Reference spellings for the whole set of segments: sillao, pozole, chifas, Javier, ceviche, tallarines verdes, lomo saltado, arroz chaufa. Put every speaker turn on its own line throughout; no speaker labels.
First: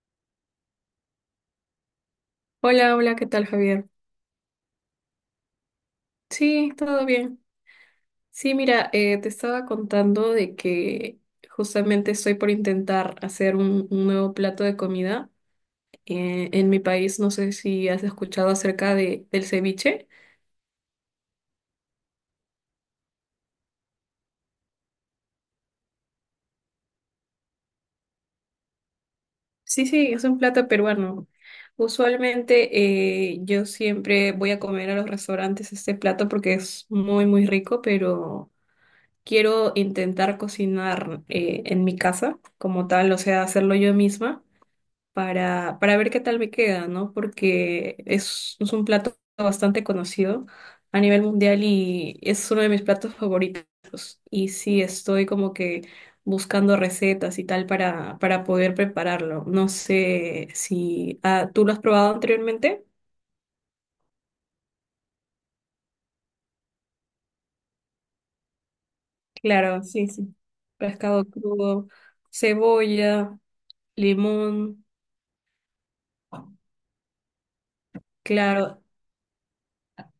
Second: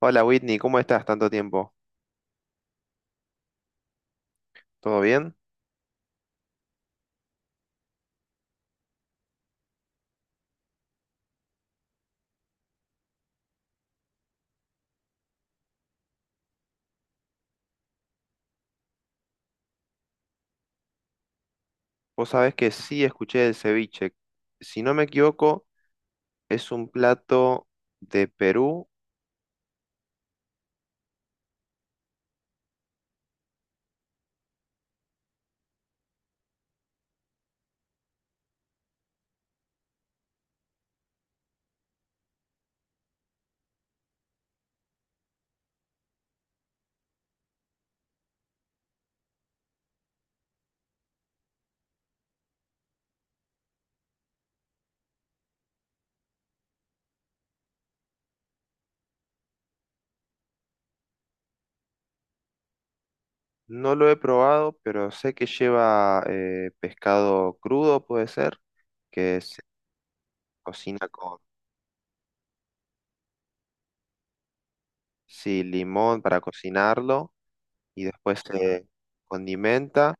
Hola, Whitney, ¿cómo estás? Tanto tiempo.
Hola, hola, ¿qué tal, Javier?
¿Todo bien?
Sí, todo bien. Sí, mira, te estaba contando de que justamente estoy por intentar hacer un nuevo plato de comida. En mi país, no sé si has escuchado acerca del ceviche.
Vos sabés que sí escuché el ceviche. Si no me equivoco, es un plato de Perú.
Sí, sí, es un plato peruano. Usualmente yo siempre voy a comer a los restaurantes este plato porque es muy, muy rico, pero quiero intentar cocinar en mi casa como tal, o sea, hacerlo yo misma. Para ver qué tal me queda, ¿no? Porque es un plato bastante conocido a nivel mundial y es uno de mis platos favoritos. Y sí, estoy como que buscando recetas y tal para poder prepararlo. No sé si tú lo has probado anteriormente.
No lo he probado, pero sé que lleva pescado crudo, puede ser, que se
Claro, sí, sí.
cocina
Pescado
con
crudo, cebolla, limón,
sí, limón para cocinarlo y después
claro.
se condimenta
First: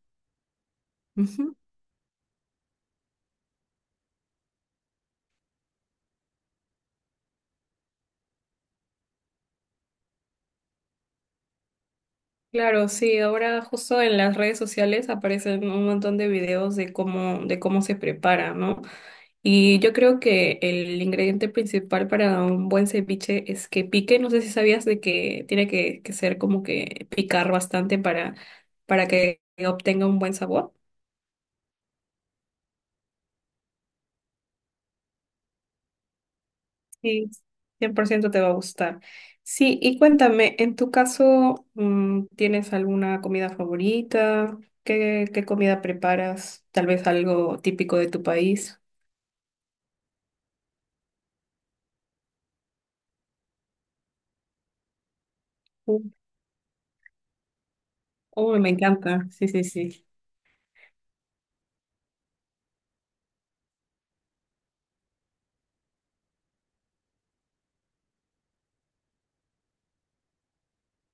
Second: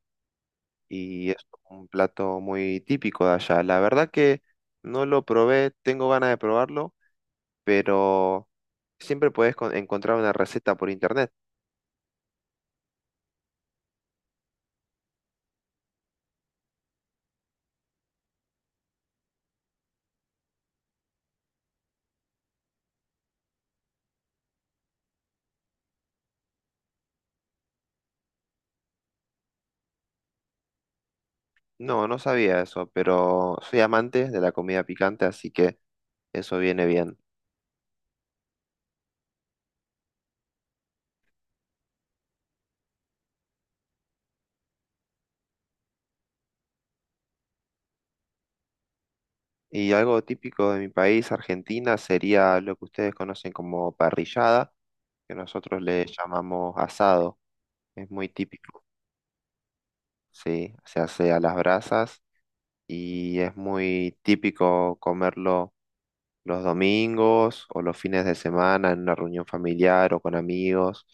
y es
Ujú.
un plato muy típico de allá. La verdad que no lo probé, tengo ganas de probarlo, pero siempre puedes encontrar una receta por internet.
Claro, sí, ahora justo en las redes sociales aparecen un montón de videos de de cómo se prepara, ¿no? Y yo creo que el ingrediente principal para un buen ceviche es que pique. No sé si sabías de que tiene que ser como que picar bastante para que obtenga un buen sabor.
No, no sabía eso, pero soy amante de la comida picante, así que eso viene bien.
Sí, 100% te va a gustar. Sí, y cuéntame, en tu caso, ¿tienes alguna comida favorita? Qué comida preparas? Tal vez algo típico de tu país.
Y algo típico de mi país, Argentina, sería lo que ustedes conocen como parrillada, que nosotros le
Uy,
llamamos asado. Es muy
uy, me
típico,
encanta. Sí, sí, sí.
sí, se hace a las brasas y es muy típico comerlo los domingos o los fines de semana en una reunión familiar o con amigos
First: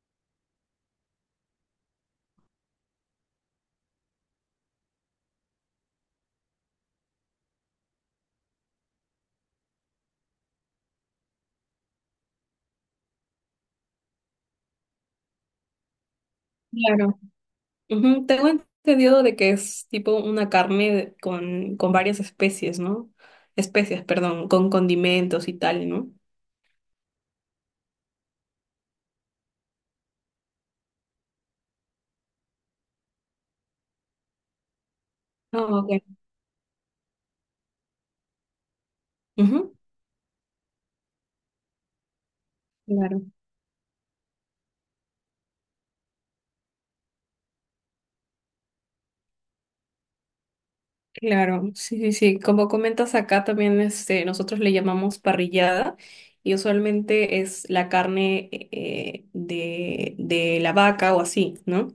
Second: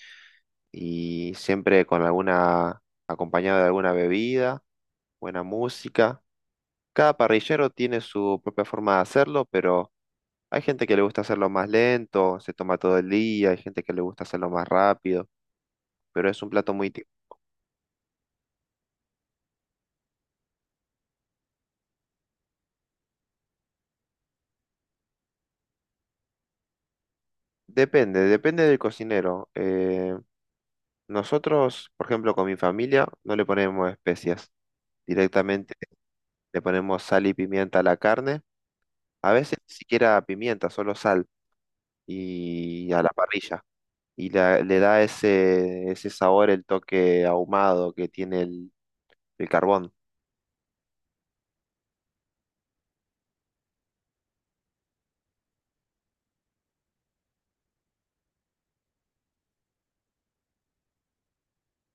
y siempre con alguna, acompañado de alguna bebida, buena música. Cada parrillero tiene su propia forma de hacerlo, pero hay gente que le gusta hacerlo más lento, se toma todo el día, hay gente que le gusta hacerlo más rápido, pero es un plato muy...
Claro. Ujú. Tengo entendido de que es tipo una carne con varias especies, ¿no? Especias, perdón, con condimentos y tal, ¿no?
Depende, depende del cocinero. Nosotros, por ejemplo, con mi familia no le ponemos especias.
Ah,
Directamente
ok.
le ponemos sal y pimienta a la carne. A veces ni
Ujú.
siquiera pimienta, solo sal y a la
Claro.
parrilla. Y le da ese, ese sabor, el toque ahumado que tiene el carbón.
Claro, sí, sí, sí. Como comentas acá también, este, nosotros le llamamos parrillada y usualmente es la carne de la vaca o así, ¿no?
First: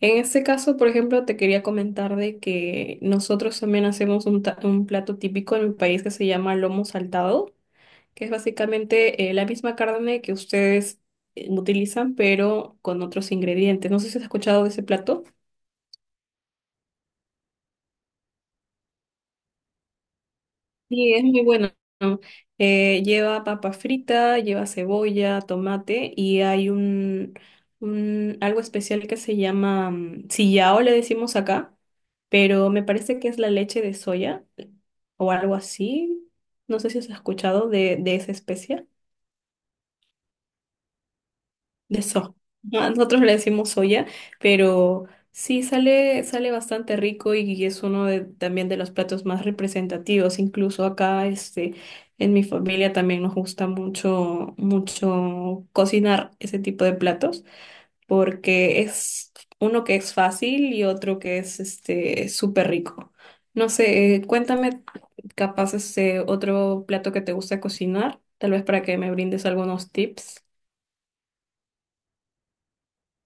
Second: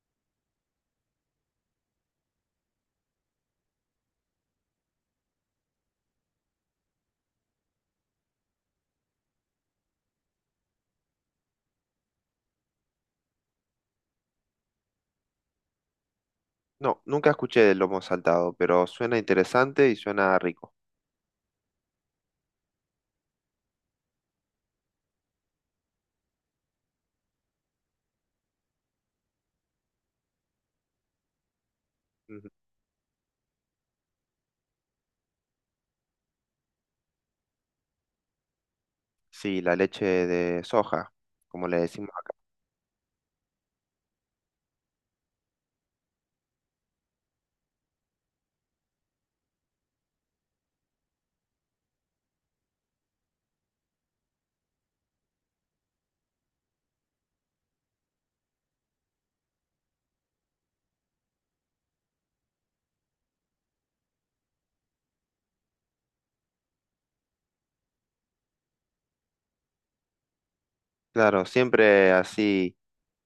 En este caso, por ejemplo, te quería comentar de que nosotros también hacemos un, un plato típico en mi país que se llama lomo saltado, que es básicamente la misma carne que ustedes utilizan, pero con otros ingredientes. No sé si has escuchado de ese plato.
No, nunca escuché del lomo saltado, pero suena interesante y suena rico.
Sí, es muy bueno. Lleva papa frita, lleva cebolla, tomate y hay un algo especial que se llama sillao, le decimos acá,
Ujú.
pero me parece que es la leche de soya o algo así. No sé si has escuchado de esa especia
Sí, la leche de soja, como le
de
decimos
soja.
acá.
Ah, nosotros le decimos soya, pero sí sale bastante rico y es uno de, también de los platos más representativos. Incluso acá, este, en mi familia también nos gusta mucho, mucho cocinar ese tipo de platos, porque es uno que es fácil y otro que es este súper rico. No sé, cuéntame capaz este otro plato que te gusta cocinar, tal vez para que me brindes algunos tips.
Claro, siempre así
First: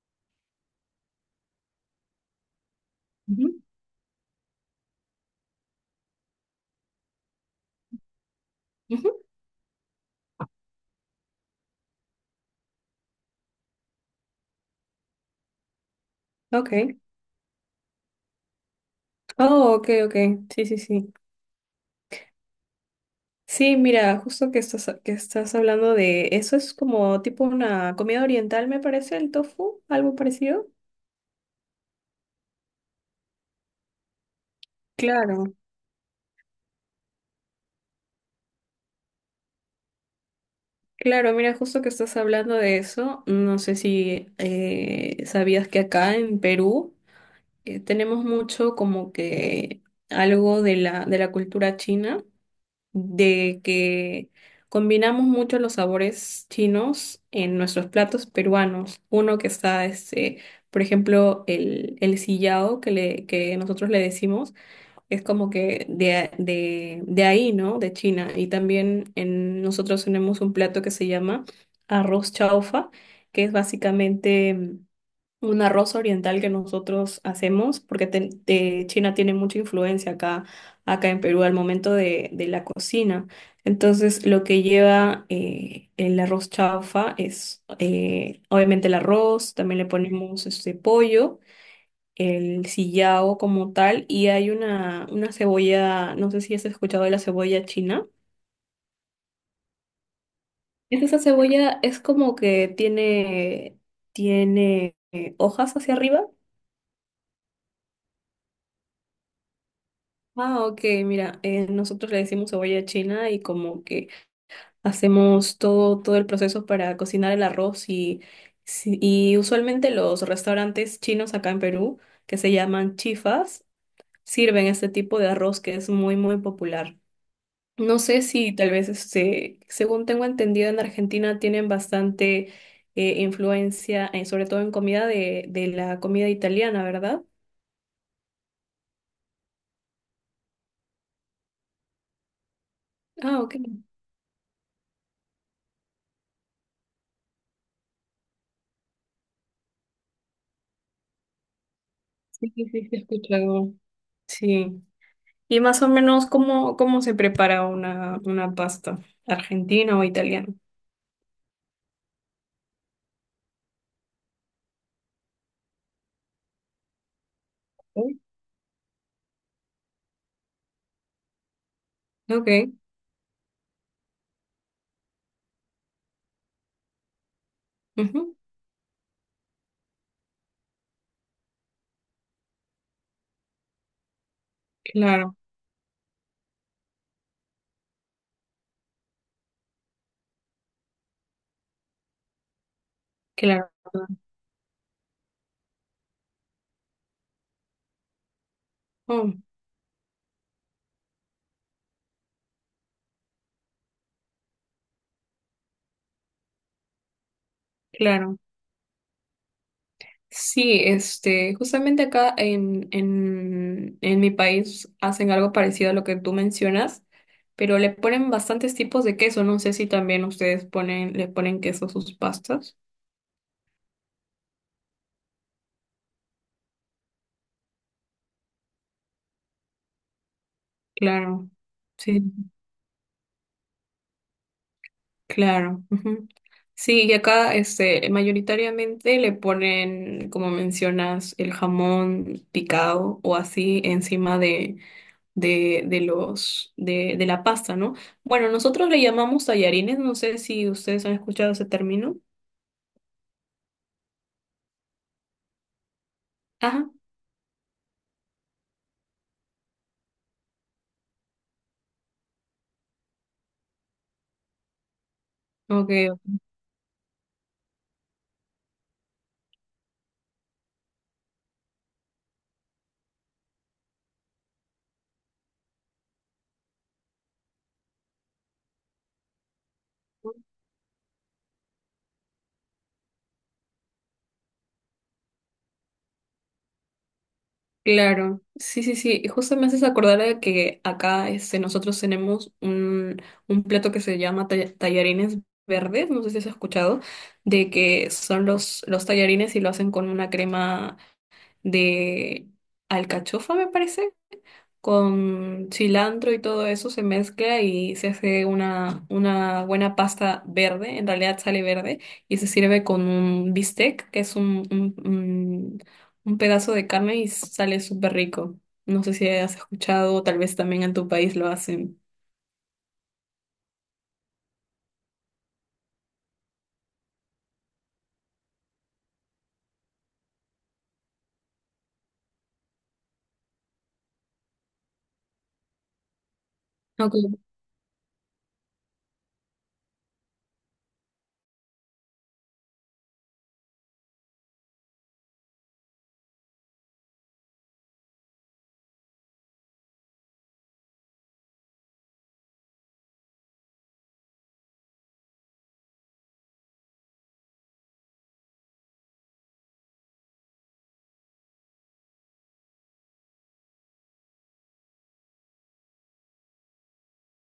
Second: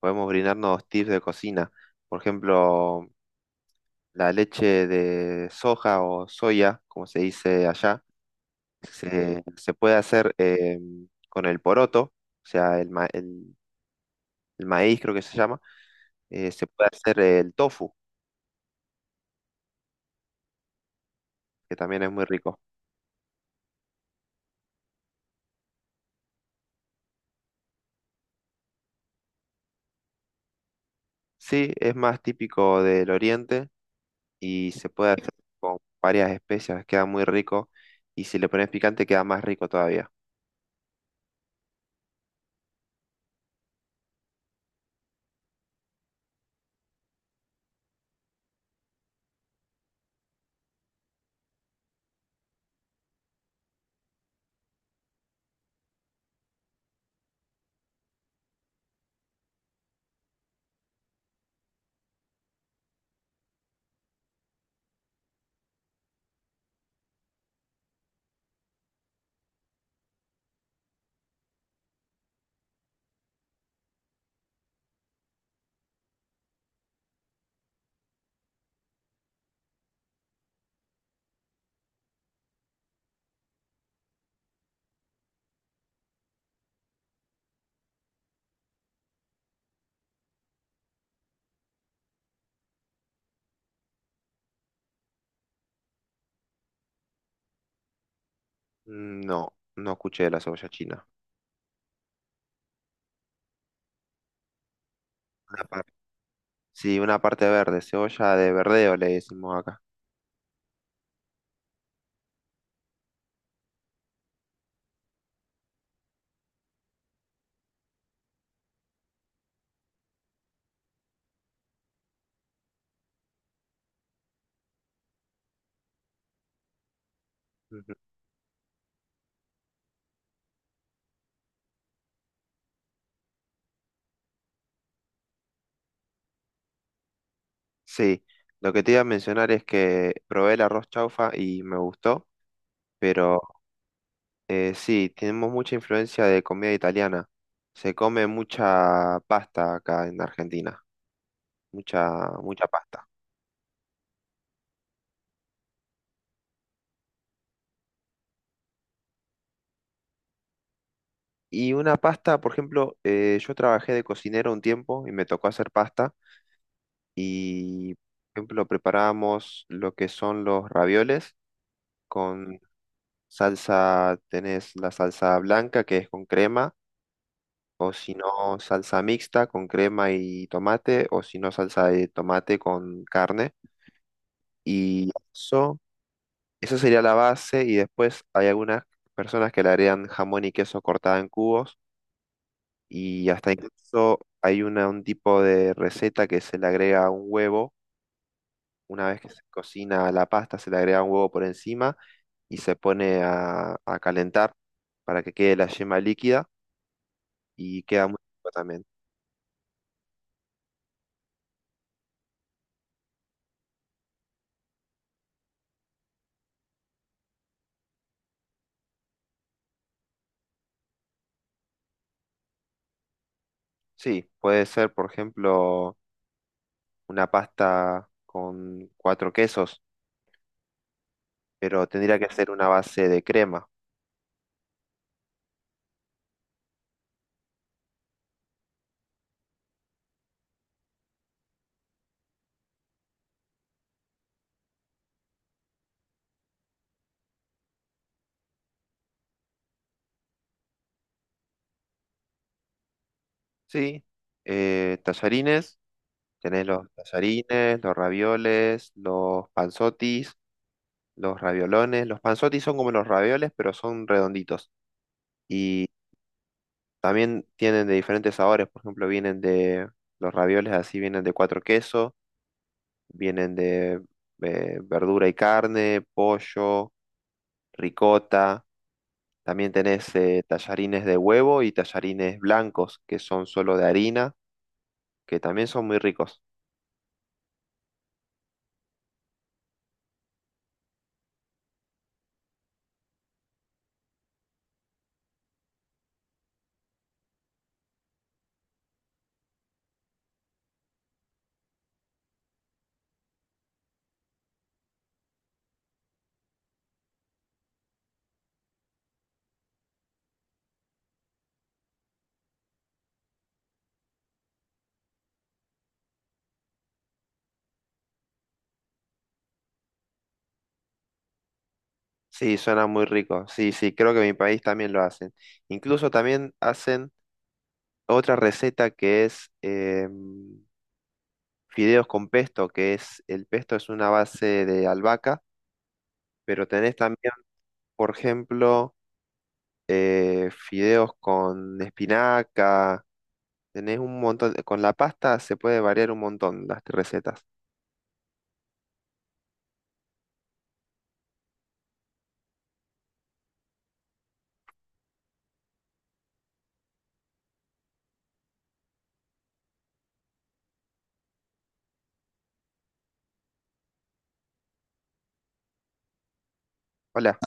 podemos brindarnos tips de cocina. Por ejemplo,
Ujú.
la leche de soja o soya, como se dice allá,
Ujú.
se puede hacer con el poroto, o sea, el maíz creo que se llama. Se puede
Ok.
hacer el tofu,
Oh, ok, ok. Sí, sí, sí.
que también es muy rico.
Sí, mira, justo que que estás hablando de eso, es como tipo una comida oriental, me parece, el tofu, algo parecido.
Sí, es más típico del oriente y se puede hacer
Claro,
con varias especias, queda muy rico. Y si le pones picante, queda más rico todavía.
claro, mira, justo que estás hablando de eso, no sé si sabías que acá en Perú tenemos mucho como que algo de de la cultura china. De que combinamos mucho los sabores chinos en nuestros platos peruanos. Uno que está, este, por ejemplo, el sillao que nosotros le decimos, es como que de ahí, ¿no? De China. Y también en, nosotros tenemos un plato que se llama arroz chaufa, que es básicamente un arroz oriental que nosotros hacemos, porque China tiene mucha influencia acá, acá en Perú al momento de la cocina. Entonces, lo que lleva el arroz chaufa es obviamente el arroz, también le ponemos este pollo, el sillao como tal, y hay una cebolla, no sé si has escuchado de la cebolla china.
No, no escuché de la cebolla china.
Es esa cebolla es como que tiene
Una
hojas
par-
hacia arriba.
sí, una parte verde, cebolla de verdeo le decimos acá.
Ah, ok, mira, nosotros le decimos cebolla china y como que hacemos todo el proceso para cocinar el arroz y, y usualmente los restaurantes chinos acá en Perú, que se llaman chifas, sirven este tipo de arroz que es muy, muy popular. No sé si tal vez, este, según tengo entendido, en Argentina tienen bastante influencia, sobre todo en comida de la comida italiana, ¿verdad?
Sí, lo que te iba a mencionar es que probé el arroz chaufa y me gustó,
Ah,
pero
ok, sí,
sí, tenemos mucha influencia de comida italiana. Se come mucha pasta acá en Argentina, mucha,
sí, sí,
mucha
sí, he
pasta.
escuchado. Sí. Y más o menos, ¿cómo, cómo se prepara una pasta argentina o italiana?
Y una pasta, por ejemplo, yo trabajé de cocinero un tiempo y me tocó hacer pasta y, por
Sí.
ejemplo, preparábamos lo que son los ravioles
Ok,
con salsa. Tenés la salsa blanca que es con crema. O si no,
ujú,
salsa mixta con crema y tomate, o si no, salsa de tomate con carne. Y
claro,
eso, esa sería la base. Y después hay algunas personas que le agregan jamón y queso cortada en cubos. Y hasta
claro.
incluso hay una, un tipo de receta que se le agrega un huevo. Una vez que
Oh,
se cocina la pasta, se le agrega un huevo por encima y se pone a calentar para que quede la yema líquida y queda muy
claro.
rico también.
Sí, este, justamente acá en mi país hacen algo parecido a lo que tú mencionas, pero le ponen bastantes tipos de queso. No sé si también ustedes ponen, le ponen queso a sus pastas.
Sí, puede ser, por ejemplo, una pasta con cuatro quesos,
Claro.
pero tendría
Sí.
que hacer una base de crema.
Claro. Ujú. Sí, y acá este, mayoritariamente le ponen, como mencionas, el jamón picado o así encima de la pasta, ¿no? Bueno, nosotros le llamamos tallarines, no sé si ustedes han escuchado ese término.
Sí, tallarines, tenés los
Ajá,
tallarines, los ravioles, los panzotis, los raviolones. Los panzotis son como los ravioles, pero son redonditos. Y
ok,
también tienen de diferentes sabores, por ejemplo, vienen de los ravioles así, vienen de cuatro quesos, vienen de verdura y carne, pollo, ricota. También tenés tallarines de huevo y tallarines blancos, que son solo de harina, que también son muy ricos.
claro, sí, sí, sí. Y justo me haces acordar de que acá este, nosotros tenemos un plato que se llama tallarines verdes, no sé si has escuchado, de que son los tallarines y lo hacen con una crema de alcachofa, me parece, con cilantro y todo eso se mezcla y se hace una buena pasta verde, en realidad sale verde, y se sirve con un bistec, que es un pedazo de carne y sale súper rico. No sé si has escuchado, o tal vez también en tu país lo hacen.
Sí, suena muy rico. Sí, sí, creo que en mi país también lo hacen. Incluso también hacen otra receta que es fideos con pesto, que es el pesto es una base de albahaca, pero tenés también, por ejemplo, fideos con espinaca, tenés un montón, con la pasta se puede variar un montón las recetas. Hola.